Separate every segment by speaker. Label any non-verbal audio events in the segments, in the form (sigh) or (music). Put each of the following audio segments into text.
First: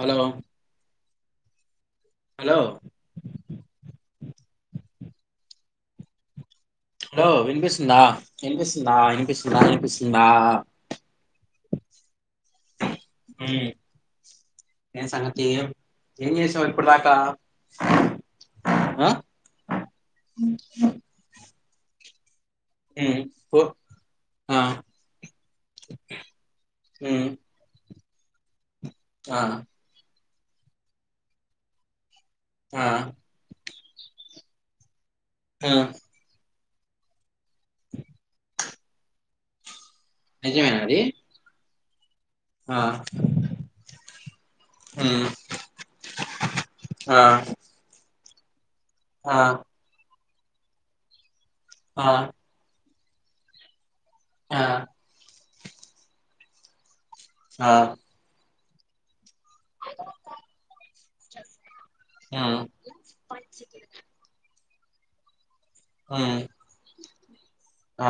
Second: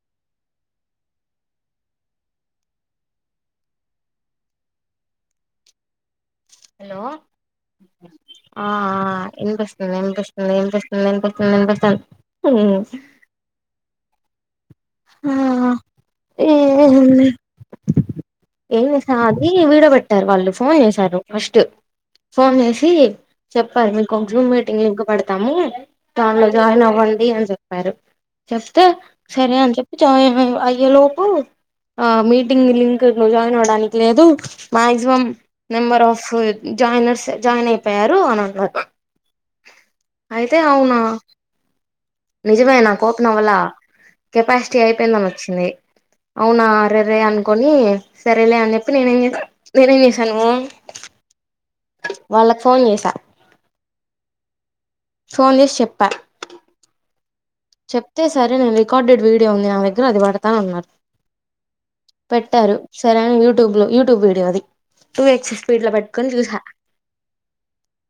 Speaker 1: Hello hello
Speaker 2: hello
Speaker 1: వినిపిస్తుందా
Speaker 2: ఆ
Speaker 1: వినిపిస్తుందా వినిపిస్తుందా
Speaker 2: ఏనిపిస్తుంది
Speaker 1: వినిపిస్తుందా
Speaker 2: ఏనిపిస్తుంది ఏంపిస్తుంది ఏనిపిస్తుందినిపిస్తుంది
Speaker 1: హ్మ్ ఏం సంగతి
Speaker 2: మ్మ్
Speaker 1: ఏం
Speaker 2: ఏ
Speaker 1: చేసావు ఇప్పుడు దాకా
Speaker 2: ఏం
Speaker 1: ఆ
Speaker 2: చేసా అది వీడో పెట్టారు వాళ్ళు ఫోన్ చేసారు ఫస్ట్ ఫోన్ చేసి
Speaker 1: హ్మ్ పో
Speaker 2: చెప్పారు మీకు జూమ్
Speaker 1: ఆ
Speaker 2: మీటింగ్ లింక్ పెడతాము దాంట్లో జాయిన్ అవ్వండి
Speaker 1: హ్మ్
Speaker 2: అని చెప్పారు చెప్ తే
Speaker 1: ఆ
Speaker 2: సరే చ అయిే లోపు ఆ మీటింగ్ ని
Speaker 1: ఆ
Speaker 2: లింక్ పెట్ జాయిన్ అవ్వడానికి లేదు మాక్సిమం
Speaker 1: ఆ
Speaker 2: నంబర్ ఆఫ్ జాయినర్స్ జాయిన్ అయిపోయారు అని అన్నారు అయితే
Speaker 1: నిజమేనా
Speaker 2: అవునా
Speaker 1: అది
Speaker 2: నిజమే
Speaker 1: ఆ
Speaker 2: నాక్ ఓపెన్ అవ్వాలా కెపాసిటీ
Speaker 1: హ్మ్
Speaker 2: అయిపోయిందని వచ్చింది అవునా
Speaker 1: ఆ
Speaker 2: అరేరే అనుకొని సరేలే అన్న అయితే నేన ఏం
Speaker 1: ఆ
Speaker 2: చేశా నేను ఐ చేశా సాను
Speaker 1: ఆ
Speaker 2: వాళ్ళకి ఫోన్ చేసా
Speaker 1: ఆ
Speaker 2: ఫోన్ జేసి చెప్ప
Speaker 1: ఆ
Speaker 2: చొప్తే సరే నంది కాడెడ్ వీక్ అదే ఉంది నా దగ్గర అది వడతావున్నారు
Speaker 1: హ్మ్
Speaker 2: పెట్టారు సరేైన యూట్యూబ్ లో యూట్యూబ్ వీడియో అది టూ ఎగ్సెస్ ఇట్ల పెట్టుకొని
Speaker 1: హ్మ్
Speaker 2: చూస
Speaker 1: ఆ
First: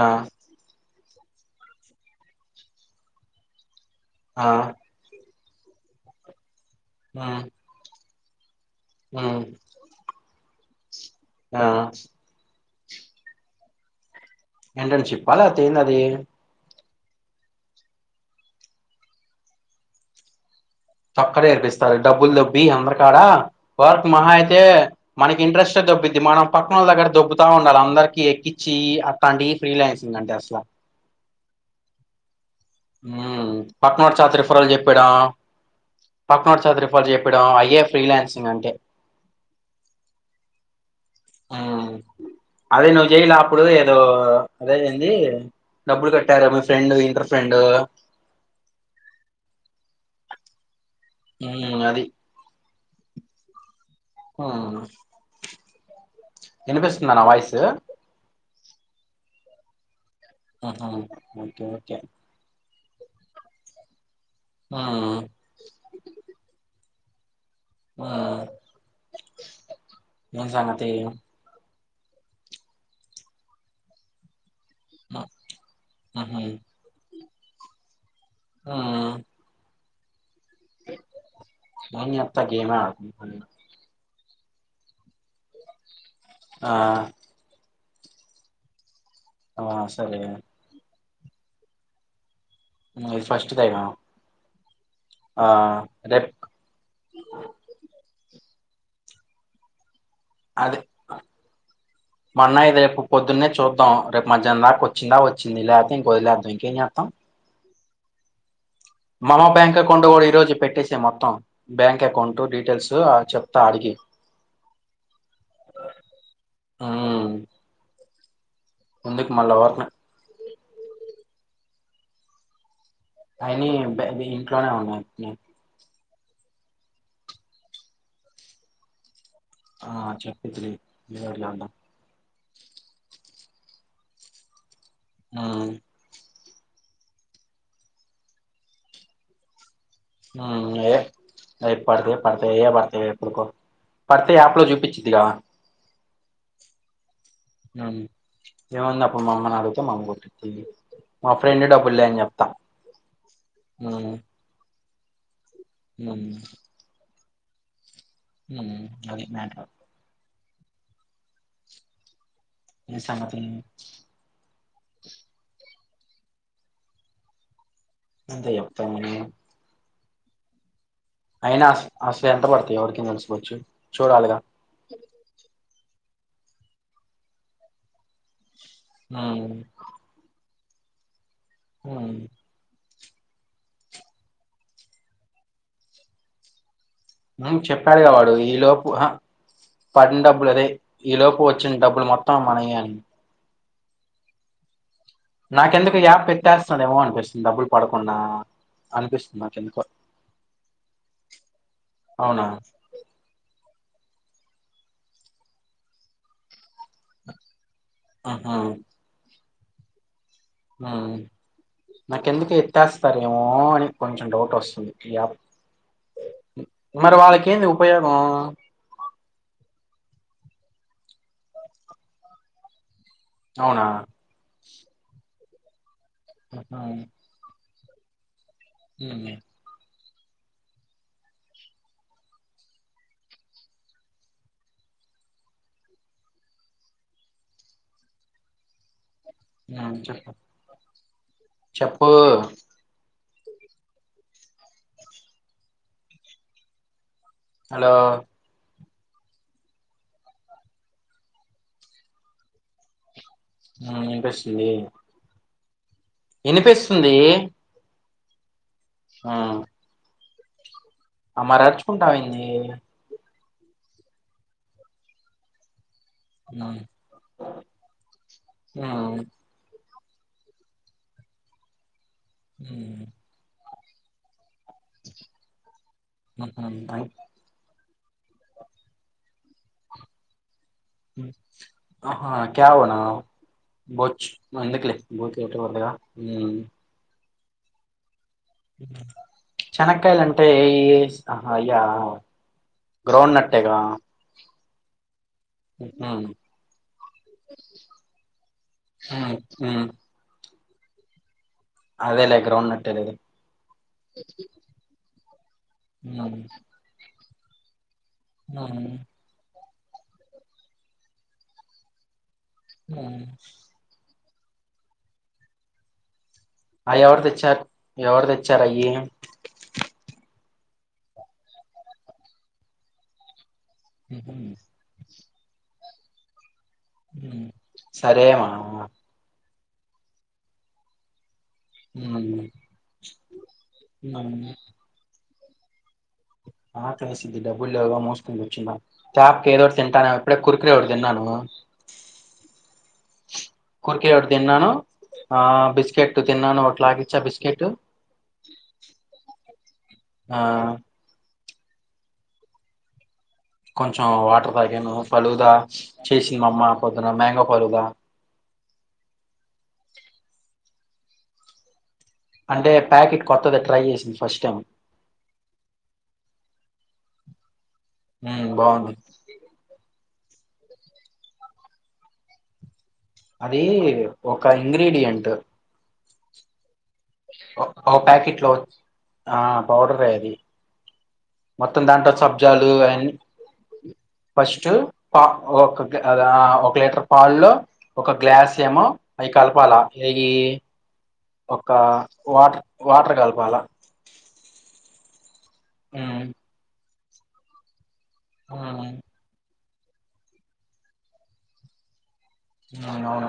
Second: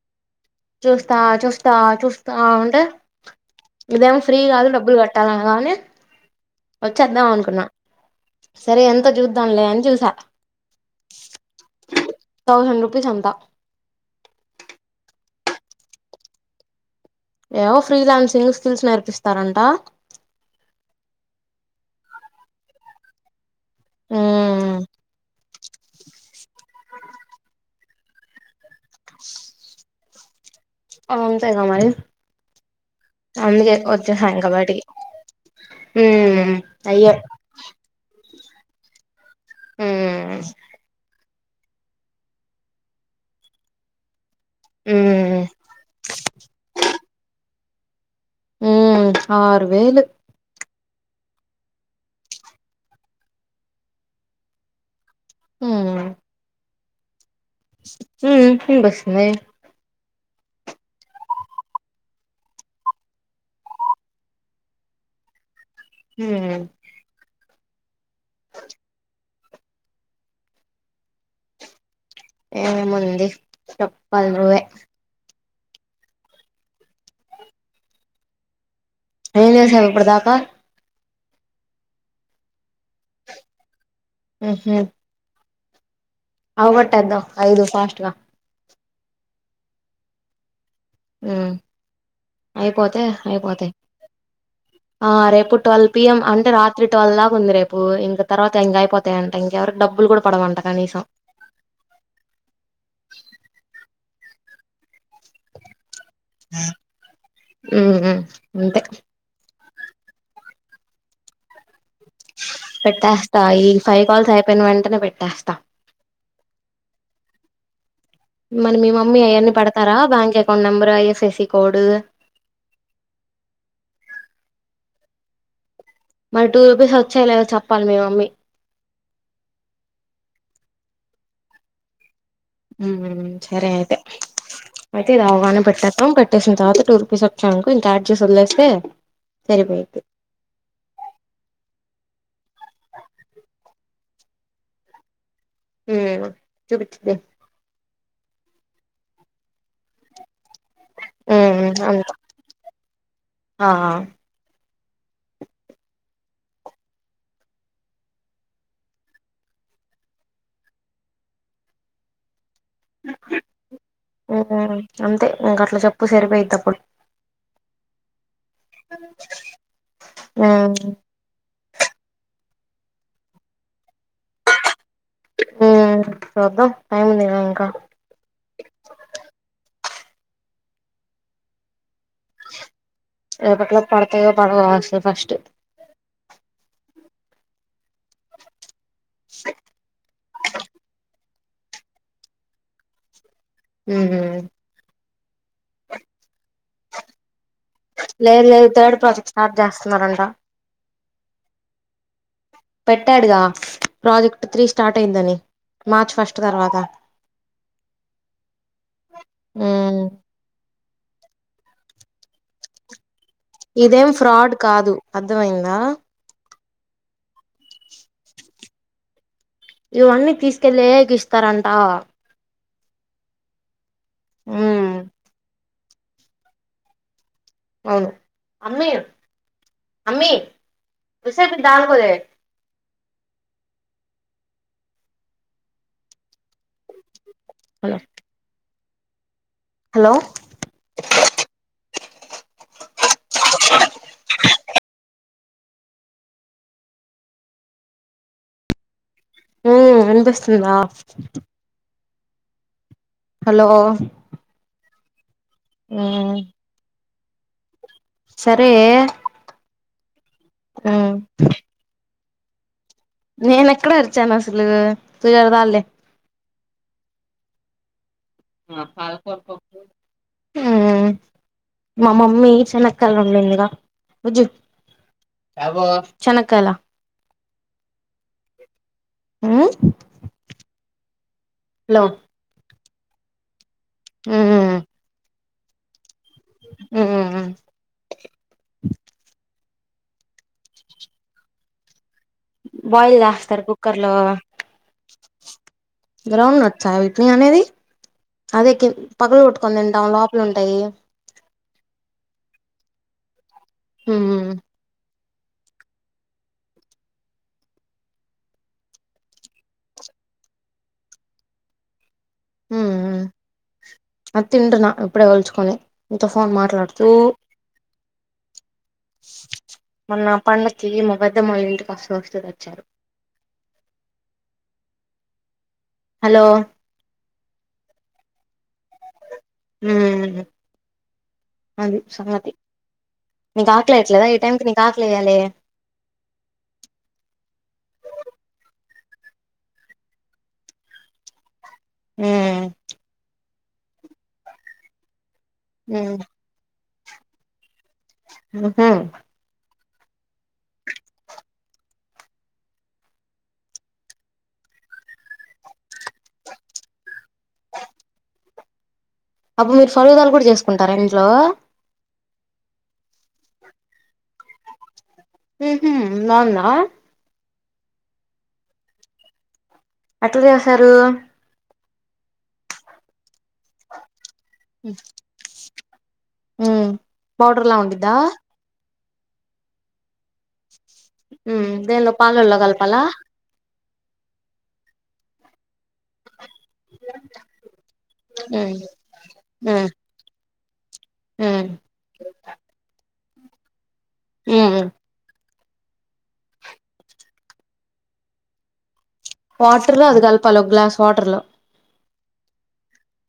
Speaker 2: చూస్తా చూస్తా చూస్త ఉంటే ఇదే ఫ్రీ
Speaker 1: ఆ
Speaker 2: కాదు డబ్బులు గట్టాల కాలే వచ్చేద్దాం
Speaker 1: హ్మ్
Speaker 2: అనుకున్నా సరే ఎంతో
Speaker 1: హ్మ్
Speaker 2: జూద్దాంలే అని చూసా
Speaker 1: ఆ
Speaker 2: అ చంత
Speaker 1: ఎంటర్ చ్చిప్పా లేకపోతే ఏంది అది
Speaker 2: ఏవో ఫ్రీ లాన్సింగు స్కిల్స్ నేర్పిస్తారంట
Speaker 1: అక్కడే ఏర్పిస్తారు డబ్బులు దొబ్బి అందరకాడా వర్క్ మహ అయితే
Speaker 2: ఉమ్
Speaker 1: మనకి ఇంట్రెస్టే దొబ్బిద్ది మనం పక్క వాల్ల దగ్గట్ట దొబ్బుతా ఉండాల అందరికీఎక్కి చి అట్లాంటి ఫ్రీలైన్స్ తిన్నంటి అస్సల
Speaker 2: అంతేగా మరి అందుకే
Speaker 1: పక్కనోడి
Speaker 2: వచ్చేసా
Speaker 1: చాత
Speaker 2: ఇంకా
Speaker 1: రిఫరల్
Speaker 2: బయటికి
Speaker 1: చెప్పడా
Speaker 2: ఉమ్
Speaker 1: పక్కనోడి చాత
Speaker 2: అయ్యే
Speaker 1: రిఫరల్ చెప్పాడా ఐఏఫ్ ఫ్రీలన్స్ ఇంగంతే
Speaker 2: ఊ
Speaker 1: ఉ అదే నువ్వు జేయలా అప్పుడు ఏదో అదే ఏంది
Speaker 2: ఉమ్
Speaker 1: డబ్బులు కట్టారు మీ ఫ్రెండు ఇంటర్ ఫ్రెండ్ డ
Speaker 2: ఉ ఆరు వేలు
Speaker 1: ఊ అది ఆ
Speaker 2: హ
Speaker 1: వినిపిస్తుంద నా వాయిస్
Speaker 2: హూ మ్ బస్ నే
Speaker 1: ఆహా ఓకే ఓకే ఆ
Speaker 2: హ
Speaker 1: ఆ ఏం సంగతి
Speaker 2: ఏ ముంది చెప్పాలి నువ్వే
Speaker 1: ఆహా ఆ
Speaker 2: ఇప్పటిదాకా
Speaker 1: నేను మీ అత్త గేమ
Speaker 2: ఆహా
Speaker 1: ఆ
Speaker 2: అవకొట్టేద్దాం ఐదు ఫాస్ట్ లా
Speaker 1: ఆ సరే అండి
Speaker 2: ఆ అయిపోతే
Speaker 1: ఇది
Speaker 2: అయిపోతే
Speaker 1: ఫస్ట్దేగా
Speaker 2: ఆ రేపు ట్వెల్వ్ పిఎం
Speaker 1: రేపు
Speaker 2: అంటే రాత్రి ట్వల్వ్ లాగా ఉంది రేపు ఇంక తర్వాత టెంగా అయిపోయాంట డబ్బులు కూడా పడవంట
Speaker 1: అది
Speaker 2: కనీసం
Speaker 1: మా అన్నయ్య రేపు పొద్దున్నే చూద్దాం రేపు మధ్యానం దాక వచ్చిందా వచ్చింది ల్యా ఇంకా వదిలేద్దాం ఇంకా ఏం చేత్తం
Speaker 2: ఉమ్ అంతే
Speaker 1: మమ బ్యాంక్ కొండు కూడా ఈ రోజు పెట్టేసే మొత్తం బ్యాంక్ అకౌంట్ డీటెయిల్స్
Speaker 2: పెట్టేస్తా
Speaker 1: చెప్తా
Speaker 2: ఈ
Speaker 1: అడిగి
Speaker 2: ఫైవ్ కాల్స్ అయిపోయిన వెంటనే పెట్టేస్తా మరి మీ మమ్మీ
Speaker 1: ఎందుకు
Speaker 2: అవన్నీ
Speaker 1: మళ్ళా వర్క్
Speaker 2: పెడతారా back phone number I F S C code
Speaker 1: అయిని ఇంట్లోనే ఉన్నాయి నను
Speaker 2: మరి టూ రూపీస్ వచ్చాయి లేదో చెప్పాలి మీ మమ్మీ
Speaker 1: ఆ చెప్పిద్దిలే ఏదో ఒకటి చేద్దం
Speaker 2: ఉ సరే అయితే అయితే రావగానే
Speaker 1: ఉమ్
Speaker 2: పెట్టేద్దాం పెట్టేసిన తర్వాత టూ రూపీస్ వచ్చాయనుకో ఇంకా యాడ్ చేసి వదిలేస్తే సరి పోయిద్ది
Speaker 1: ఉ ఏ పడితే పడతాయ్ అవ్వే పడతాయ్ ఎప్పుడుకో పడితే యాప్ లో చూపించిదిగా
Speaker 2: హ చూపించది
Speaker 1: ఉమ్ ఏముంది అప్పుడు మా అమ్మ నీ అడిగితే మా అమ్మ కొట్టిద్దే మా ఫ్రెండ్
Speaker 2: ఉమ్
Speaker 1: డబ్బు లే
Speaker 2: అంతే
Speaker 1: అని చెప్తాం
Speaker 2: ఆ
Speaker 1: ఉమ్ అది మ్యాటర్ ఈ సంగతి
Speaker 2: అంతే ఇంకా అట్ల చెప్పు ఉప్పు సరిపోయితప్పుడు
Speaker 1: అంతా చెప్తామా
Speaker 2: ఆ
Speaker 1: ఎవరికి నచ్చకపోవచ్చు. చూడాలిగా.
Speaker 2: ఉ చూద్దాం టై ఉందిగా ఇంకా
Speaker 1: ఉమ్ అవును
Speaker 2: రేపటిలోపు పడతాయో పడవో అసలు ఫస్ట్
Speaker 1: చెప్పాడు గా వాడు ఈ లోపు హ పడని డబ్బులు ఒరే ఈలోపు వచ్చి డబ్బులు మొత్తం మన యే అని
Speaker 2: ఉం
Speaker 1: నాకెందుకో ఈ యాప్ ఎత్తేస్తారేమో అని అనిపిస్తుంది డబ్బులు పడకుండా
Speaker 2: లేదు లేదు థర్డ్ ప్రాజెక్ట్
Speaker 1: అనిపిస్తుంది
Speaker 2: స్టార్ట్
Speaker 1: నాకెందుకో
Speaker 2: చేస్తున్నారంట.
Speaker 1: (inaudible)
Speaker 2: పెట్టాడుగా.. ప్రాజెక్ట్ త్రీ స్టార్ట్ అయిందని మార్చ ఫస్ట్ తర్వాత.
Speaker 1: ఆహా
Speaker 2: ఉ
Speaker 1: నాకెందుకు ఎత్తేస సరేమో అని
Speaker 2: ఇదేం
Speaker 1: కొంచెం
Speaker 2: ఫ్రాడ్
Speaker 1: డౌట్
Speaker 2: కాదు
Speaker 1: వస్తుంది. ఈ యాప్
Speaker 2: అర్థమయిందా
Speaker 1: మరి వాళ్ళకెంది. పోయాము
Speaker 2: ఇవన్నీ తీసుకెళ్లే గి ఇస్తారంట.
Speaker 1: అవునా.
Speaker 2: ఉ
Speaker 1: అవునా
Speaker 2: అవును.
Speaker 1: ఉ
Speaker 2: అమ్మి విషపూ పిన్ని దారములే హలో
Speaker 1: ఉ చెప్ప చెప్పు హలో.
Speaker 2: ఉ వినిపిస్తుందా. హలో
Speaker 1: ఉ వినిపిస్తుంది.
Speaker 2: ఉ
Speaker 1: దీ
Speaker 2: సరే.
Speaker 1: ఆ
Speaker 2: మ్మ్
Speaker 1: అ మరి అర్చకుంటావ్ ఏ అ
Speaker 2: నేను ఎక్కడ అరిచాను అసలు ఇగ చాల్లే
Speaker 1: ఆ
Speaker 2: ఆ పాలకూర పప్పు ఊ మా మమ్మీ చెనక్కయాలు వండింది గా వుజ్జు బ చెనక్కాల ఊం?
Speaker 1: ఆహా క్యా ఉనా అవు బోచ్
Speaker 2: మ్మ్
Speaker 1: ఎందుకులే పిన్షన్ పడ్డాయా ఉ
Speaker 2: మ్మ్
Speaker 1: ఇ చెనక్కయలు అంటే ఏయ్ యి హహ అయ్యా
Speaker 2: బాయిల్
Speaker 1: గ్రౌండ్
Speaker 2: రాస్తారు
Speaker 1: నట్టేగా
Speaker 2: కుక్కర్ లో
Speaker 1: ఉహు.
Speaker 2: గ్రౌండ్ నట్సా వీట్ని అనేది అదే
Speaker 1: ఉమ్,
Speaker 2: పగల్ గొట్టుకొని
Speaker 1: ఉమ్.
Speaker 2: తింటాం లోపల ఉంట అయి
Speaker 1: అదేలేే గ్రౌం నట్ట్ ఏలే (inaudible)
Speaker 2: హ్మ్
Speaker 1: ఉం ఆ ఆ
Speaker 2: అద్ తింటున ఇప్పుడే ఒల్చుకని
Speaker 1: అ ఎవరి తెచ్చారు ఎవరి తెచ్చార అయ్యి
Speaker 2: పండుక్కి మ పెద్దమోళ్ళు ఇంటికి ఒస్తూ ఒస్తు తెచ్చారు
Speaker 1: (inaudible)
Speaker 2: హలో
Speaker 1: సరే మ
Speaker 2: హ్మ్ అది సంగతి నీకు ఆకలియట్లేదా ఈ టైంకిి నీ ఆకలి ఎయ్యాలే
Speaker 1: ఆ తెసింది డబ్బులు లేవు గా మూసుకూర్చున్న టాపకి ఏదోటి తింటాను ఇప్పుడే కురుకురే ఒకటి తిన్నాను
Speaker 2: మ్
Speaker 1: కుర్కిరే ఒకటి తిన్నాను ఆ
Speaker 2: హ్మ్
Speaker 1: బిస్కెట్ తిన్నను ఒకట్లగి చ బిస్కెట్
Speaker 2: ఉహూ
Speaker 1: ఆ కొంచెం వాటర్ తాగాను ఫలూదా చేసింది మామ్మ పొద్దున మేంగొ ఫలూదా
Speaker 2: అబ మీరు (inaudible) కూడా చేసుకుంటారా ఇంట్లో
Speaker 1: అంటే ప్యాకెట్ కొత్తది ట్రై చేసింది ఫస్ట్ టైం
Speaker 2: ఉహుం బాగుందా
Speaker 1: హ బాగుంది
Speaker 2: ఎట్లా చేసారు
Speaker 1: అదీ ఒక ఇంగ్రీడియంట్
Speaker 2: ఉమ్ పౌడర్లా
Speaker 1: ఒక
Speaker 2: ఉండిద్దా
Speaker 1: ప్యాకెట్ లో ఆ పౌడర్ ఏ అది
Speaker 2: మ్
Speaker 1: మొత్తం దాంట్లో
Speaker 2: దేన్లో పాలల్లో
Speaker 1: సబ్జాలు
Speaker 2: కలపాలా
Speaker 1: అవన్నీ ఫస్ట్ పా ఒక గ అద ఆ ఒక లీటర్ పాలుల్లో ఒక గ్లాస్
Speaker 2: ఉమ్
Speaker 1: ఏమో అయి కలపాలా
Speaker 2: ఉమ్
Speaker 1: ఏయీ ఒక
Speaker 2: ఉమ్
Speaker 1: వాటర్ వాటర్ కల్పు పాల
Speaker 2: ఉ
Speaker 1: ఉమ్ ఆ
Speaker 2: వాటర్ లో అది కలపాల ఒక గ్లాస్ వాటర్ లో
Speaker 1: ఆ అవును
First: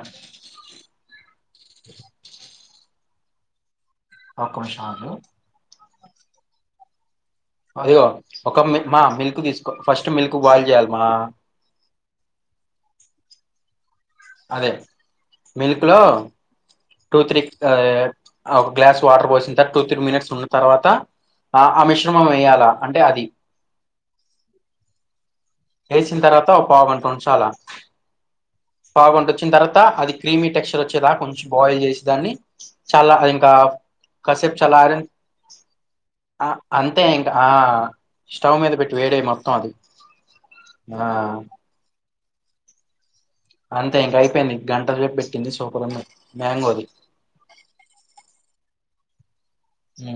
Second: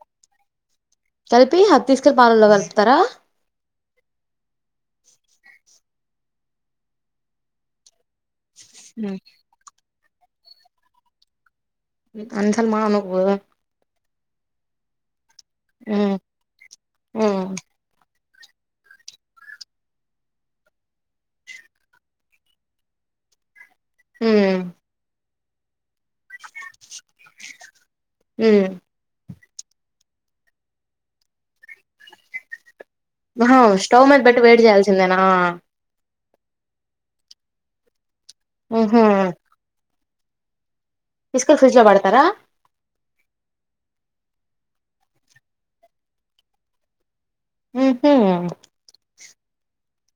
Speaker 2: కలిపి అది తీసుకెళ్లి పాలల్లో కలపా తర
Speaker 1: అ కొన్నీసాలు అయ్యో ఒక మ మా మిల్క్ తీసుకో ఫస్ట్ మిల్క్ బాయిల్ చెయ్యలామా
Speaker 2: అన్నిసార్లు మన నకు పో
Speaker 1: అదే మిల్క్ లో
Speaker 2: ఉమ్
Speaker 1: టూ త్రీ
Speaker 2: ఉమ్
Speaker 1: ఒక గ్లాస్ వాటర్ పోసిన తర్వాత టూ త్రీ మినిట్స్ ఉన్న తర్వాత ఆ ఆ మిశ్రమం వేయాలా అంటే అది
Speaker 2: హ
Speaker 1: వేసిన తర్వాత పావుగంట వంచలా
Speaker 2: అ
Speaker 1: వచ్చిన తర్వాత అది క్రీమీ టెక్స్చర్ వచ్చేదాక కొంచెం బాయిల్ చేసే దాన్ని చాలా అది ఇంకా
Speaker 2: ఆ స్టవ్ మీద పేట్టి
Speaker 1: కాసేపు
Speaker 2: వేడి
Speaker 1: చల్లారిన్
Speaker 2: చేయాల్సిందేనా
Speaker 1: ఆ అంతే ఇంకా ఆ స్టవ్ మీద పెట్టి వేడేయి మొత్తం అది ఆ
Speaker 2: (unintelligible) ఫ్రిజ్ లో పెడుతారా
Speaker 1: అంతే ఇంకా అయిపోయింది గంట రేపు పెట్టింది సూపర్ ఉంది మ్యాంగోది
Speaker 2: ఆహ
Speaker 1: హ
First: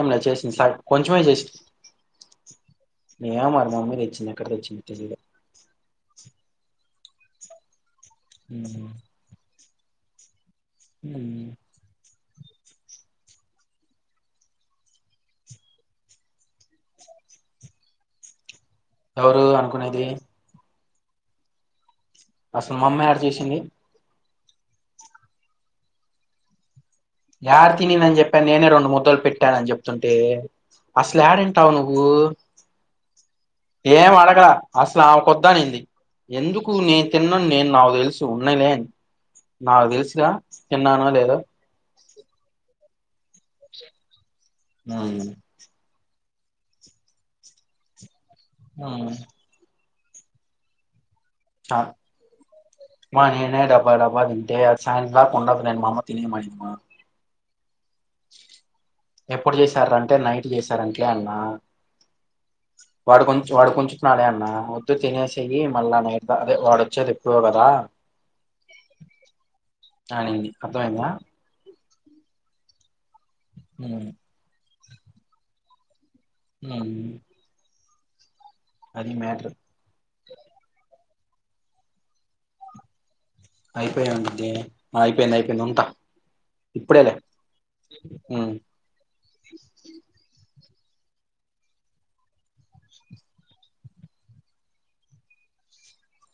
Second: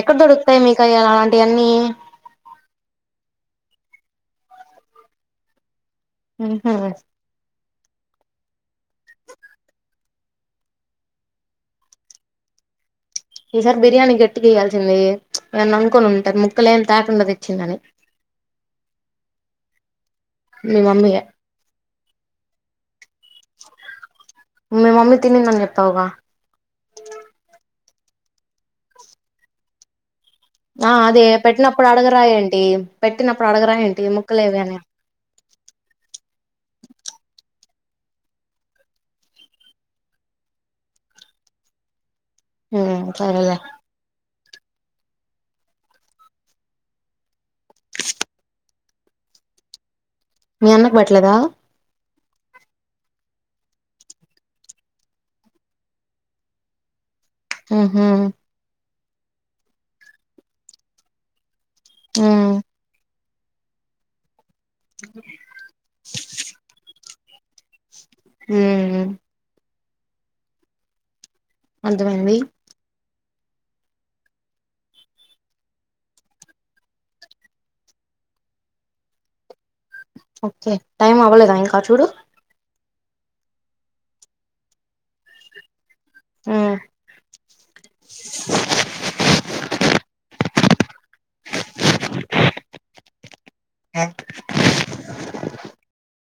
Speaker 2: ఎక్కడ దొరుకుతాయి మీకు అవి అలాంటివన్నీ
Speaker 1: ఏమో మర మా మమ్మీ తేచ్చంది ఎక్కడ తెచ్చింది తెలీదు
Speaker 2: ఉ
Speaker 1: హ
Speaker 2: ఈసారి బిర్యానీ గట్టిగా ఇయయాల్సింది ఏమన్నా అనుకని ఉంటారు ముక్కలు ఏమి తాకుండా తెచ్చిందని
Speaker 1: ఎవరు అనుకునేది
Speaker 2: మీ మమ్మగా
Speaker 1: అసలు మా అమ్మ యాడ చేసింది
Speaker 2: మీ మమ్మీ తినింది అని చెప్ప్పవుగా
Speaker 1: (unintelligible) చెప్ప్య నేను రెండు ముద్దలు పెట్టాన అని చెప్తుంటే
Speaker 2: ఆ
Speaker 1: అసలు
Speaker 2: అదే
Speaker 1: యాడింటావు
Speaker 2: పెట్టినప్పుడు
Speaker 1: నువ్వు
Speaker 2: అడగరాయంంటి పెట్టినప్పుడు అడగరాయంంటి ముక్కలేవి అని
Speaker 1: ాంది ఎందుకు నేను తిన్నాను నేను నాకు తెలుసు ఉన్నాయిలేని నాకు తెలుసుగా తిన్నానో లేదో
Speaker 2: ఆ సరేలే
Speaker 1: ఆ ఆ
Speaker 2: మీ అన్నకు బట్ ట్లేద
Speaker 1: ఆ, మా నేనే డబ్బా డబ్బా తింటే అ సాయంత దాకా ఉండదు మా అమ్మ తిినయ మనింది మా
Speaker 2: ఆహా
Speaker 1: ఎప్పుడు చేసారు అంటే నైట్ చేసారట్లే అన్నా
Speaker 2: ఆ
Speaker 1: వాడు కొంచ వాడు కొంచున్నాాలే అన్నా వద్దు తినేసియ్య మళ్ళా న అదే వాడు వచ్చేది ఎప్పుడో పోగదా
Speaker 2: హ
Speaker 1: ఆ అండి అర్థం అయిందా
Speaker 2: అర్థమైంది
Speaker 1: అ హ అది మటర్
Speaker 2: ఓకే టైమ్ అవ్వలేదా ఇంకా చూడు
Speaker 1: అయిపోయి అంట అయిపోయింది అయిపోయింది ఉంటా
Speaker 2: ఉమ్
Speaker 1: ఇప్పుడిలే మ్